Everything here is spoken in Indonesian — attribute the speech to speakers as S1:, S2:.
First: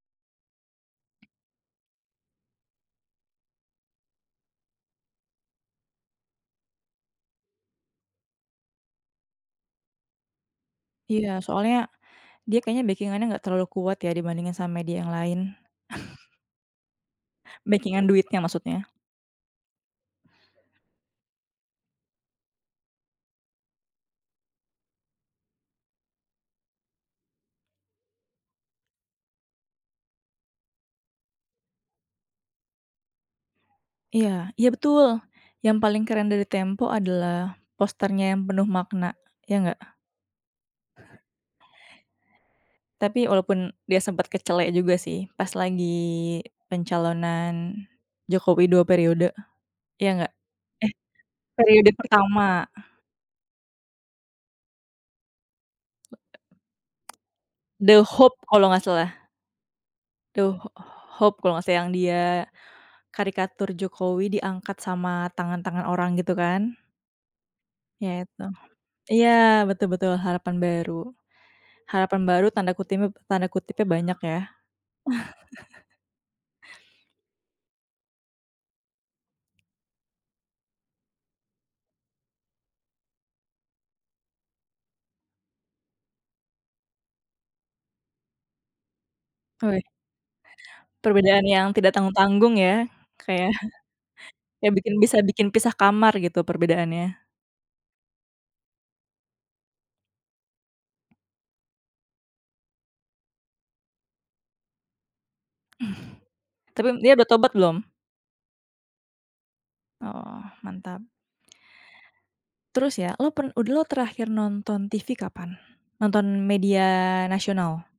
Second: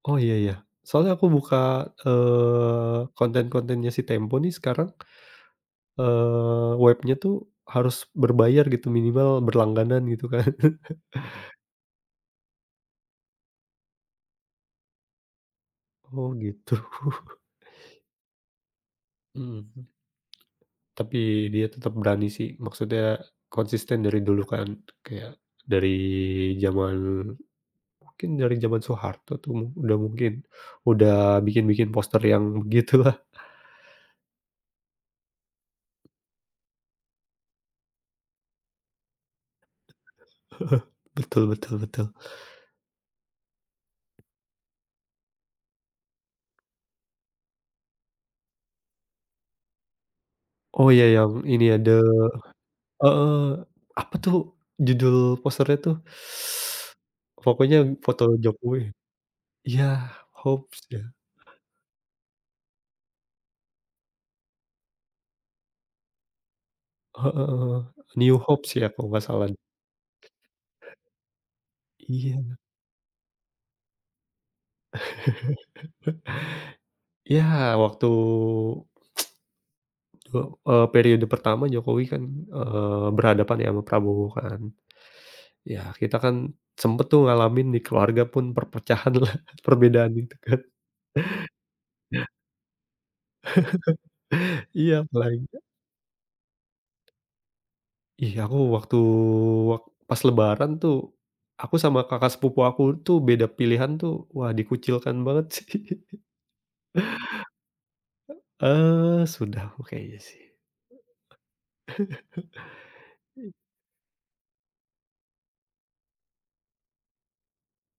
S1: Oh iya, ya. Soalnya aku buka, eee, konten-kontennya si Tempo nih sekarang, eee, webnya tuh harus berbayar gitu. Minimal berlangganan gitu kan.
S2: Iya, soalnya dia kayaknya bekingannya nggak terlalu kuat ya dibandingkan sama media yang lain.
S1: Oh gitu.
S2: Bekingan duitnya maksudnya.
S1: Mhm. Tapi dia tetap berani sih. Maksudnya konsisten dari dulu kan, kayak dari zaman mungkin dari zaman Soeharto tuh udah mungkin, udah bikin-bikin poster yang begitulah.
S2: Iya, iya betul! Yang paling keren dari Tempo adalah posternya yang penuh makna. Ya nggak?
S1: Betul betul betul.
S2: Tapi walaupun, dia sempat kecele juga sih pas lagi pencalonan Jokowi, 2 periode. Iya nggak?
S1: Oh iya yang
S2: Eh,
S1: ini ya
S2: periode
S1: The
S2: pertama.
S1: heeh. Apa tuh judul posternya tuh?
S2: [unintelligible]
S1: Pokoknya
S2: The
S1: foto
S2: Hope kalau
S1: Jokowi.
S2: nggak salah.
S1: Iya.
S2: The H
S1: Hopes ya?
S2: Hope kalau nggak salah yang dia karikatur Jokowi diangkat sama tangan-tangan orang gitu kan.
S1: Heeh.
S2: Ya
S1: New
S2: itu.
S1: Hopes ya, kalau nggak
S2: Iya
S1: salah?
S2: betul betul. Harapan baru. Harapan baru
S1: Iya.
S2: tanda kutipnya tanda kutipnya banyak ya.
S1: Ya waktu, 2, e eee, periode pertama Jokowi kan, eee, berhadapan ya, ama Prabowo kan. Ya kita kan sempet tuh ngalamin di keluarga pun perpecahanlah,
S2: Oi.
S1: perbedaan itu kan.
S2: Perbedaan yang tidak tanggung-tanggung ya. Kayak, kayak bikin
S1: Iya,
S2: bisa bikin
S1: apalagi
S2: pisah kamar gitu perbedaannya.
S1: Ih, aku waktu, wak pas lebaran tuh aku sama kakak sepupu aku tuh beda pilihan tuh, wah dikucilkan banget sih.
S2: Tapi m dia udah tobat belum?
S1: E eee, sudah aku kayaknya sih.
S2: Oh, mantap. Terus ya, lu pen
S1: I
S2: udah lu terakhir nonton TV kapan? Nonton media nasional.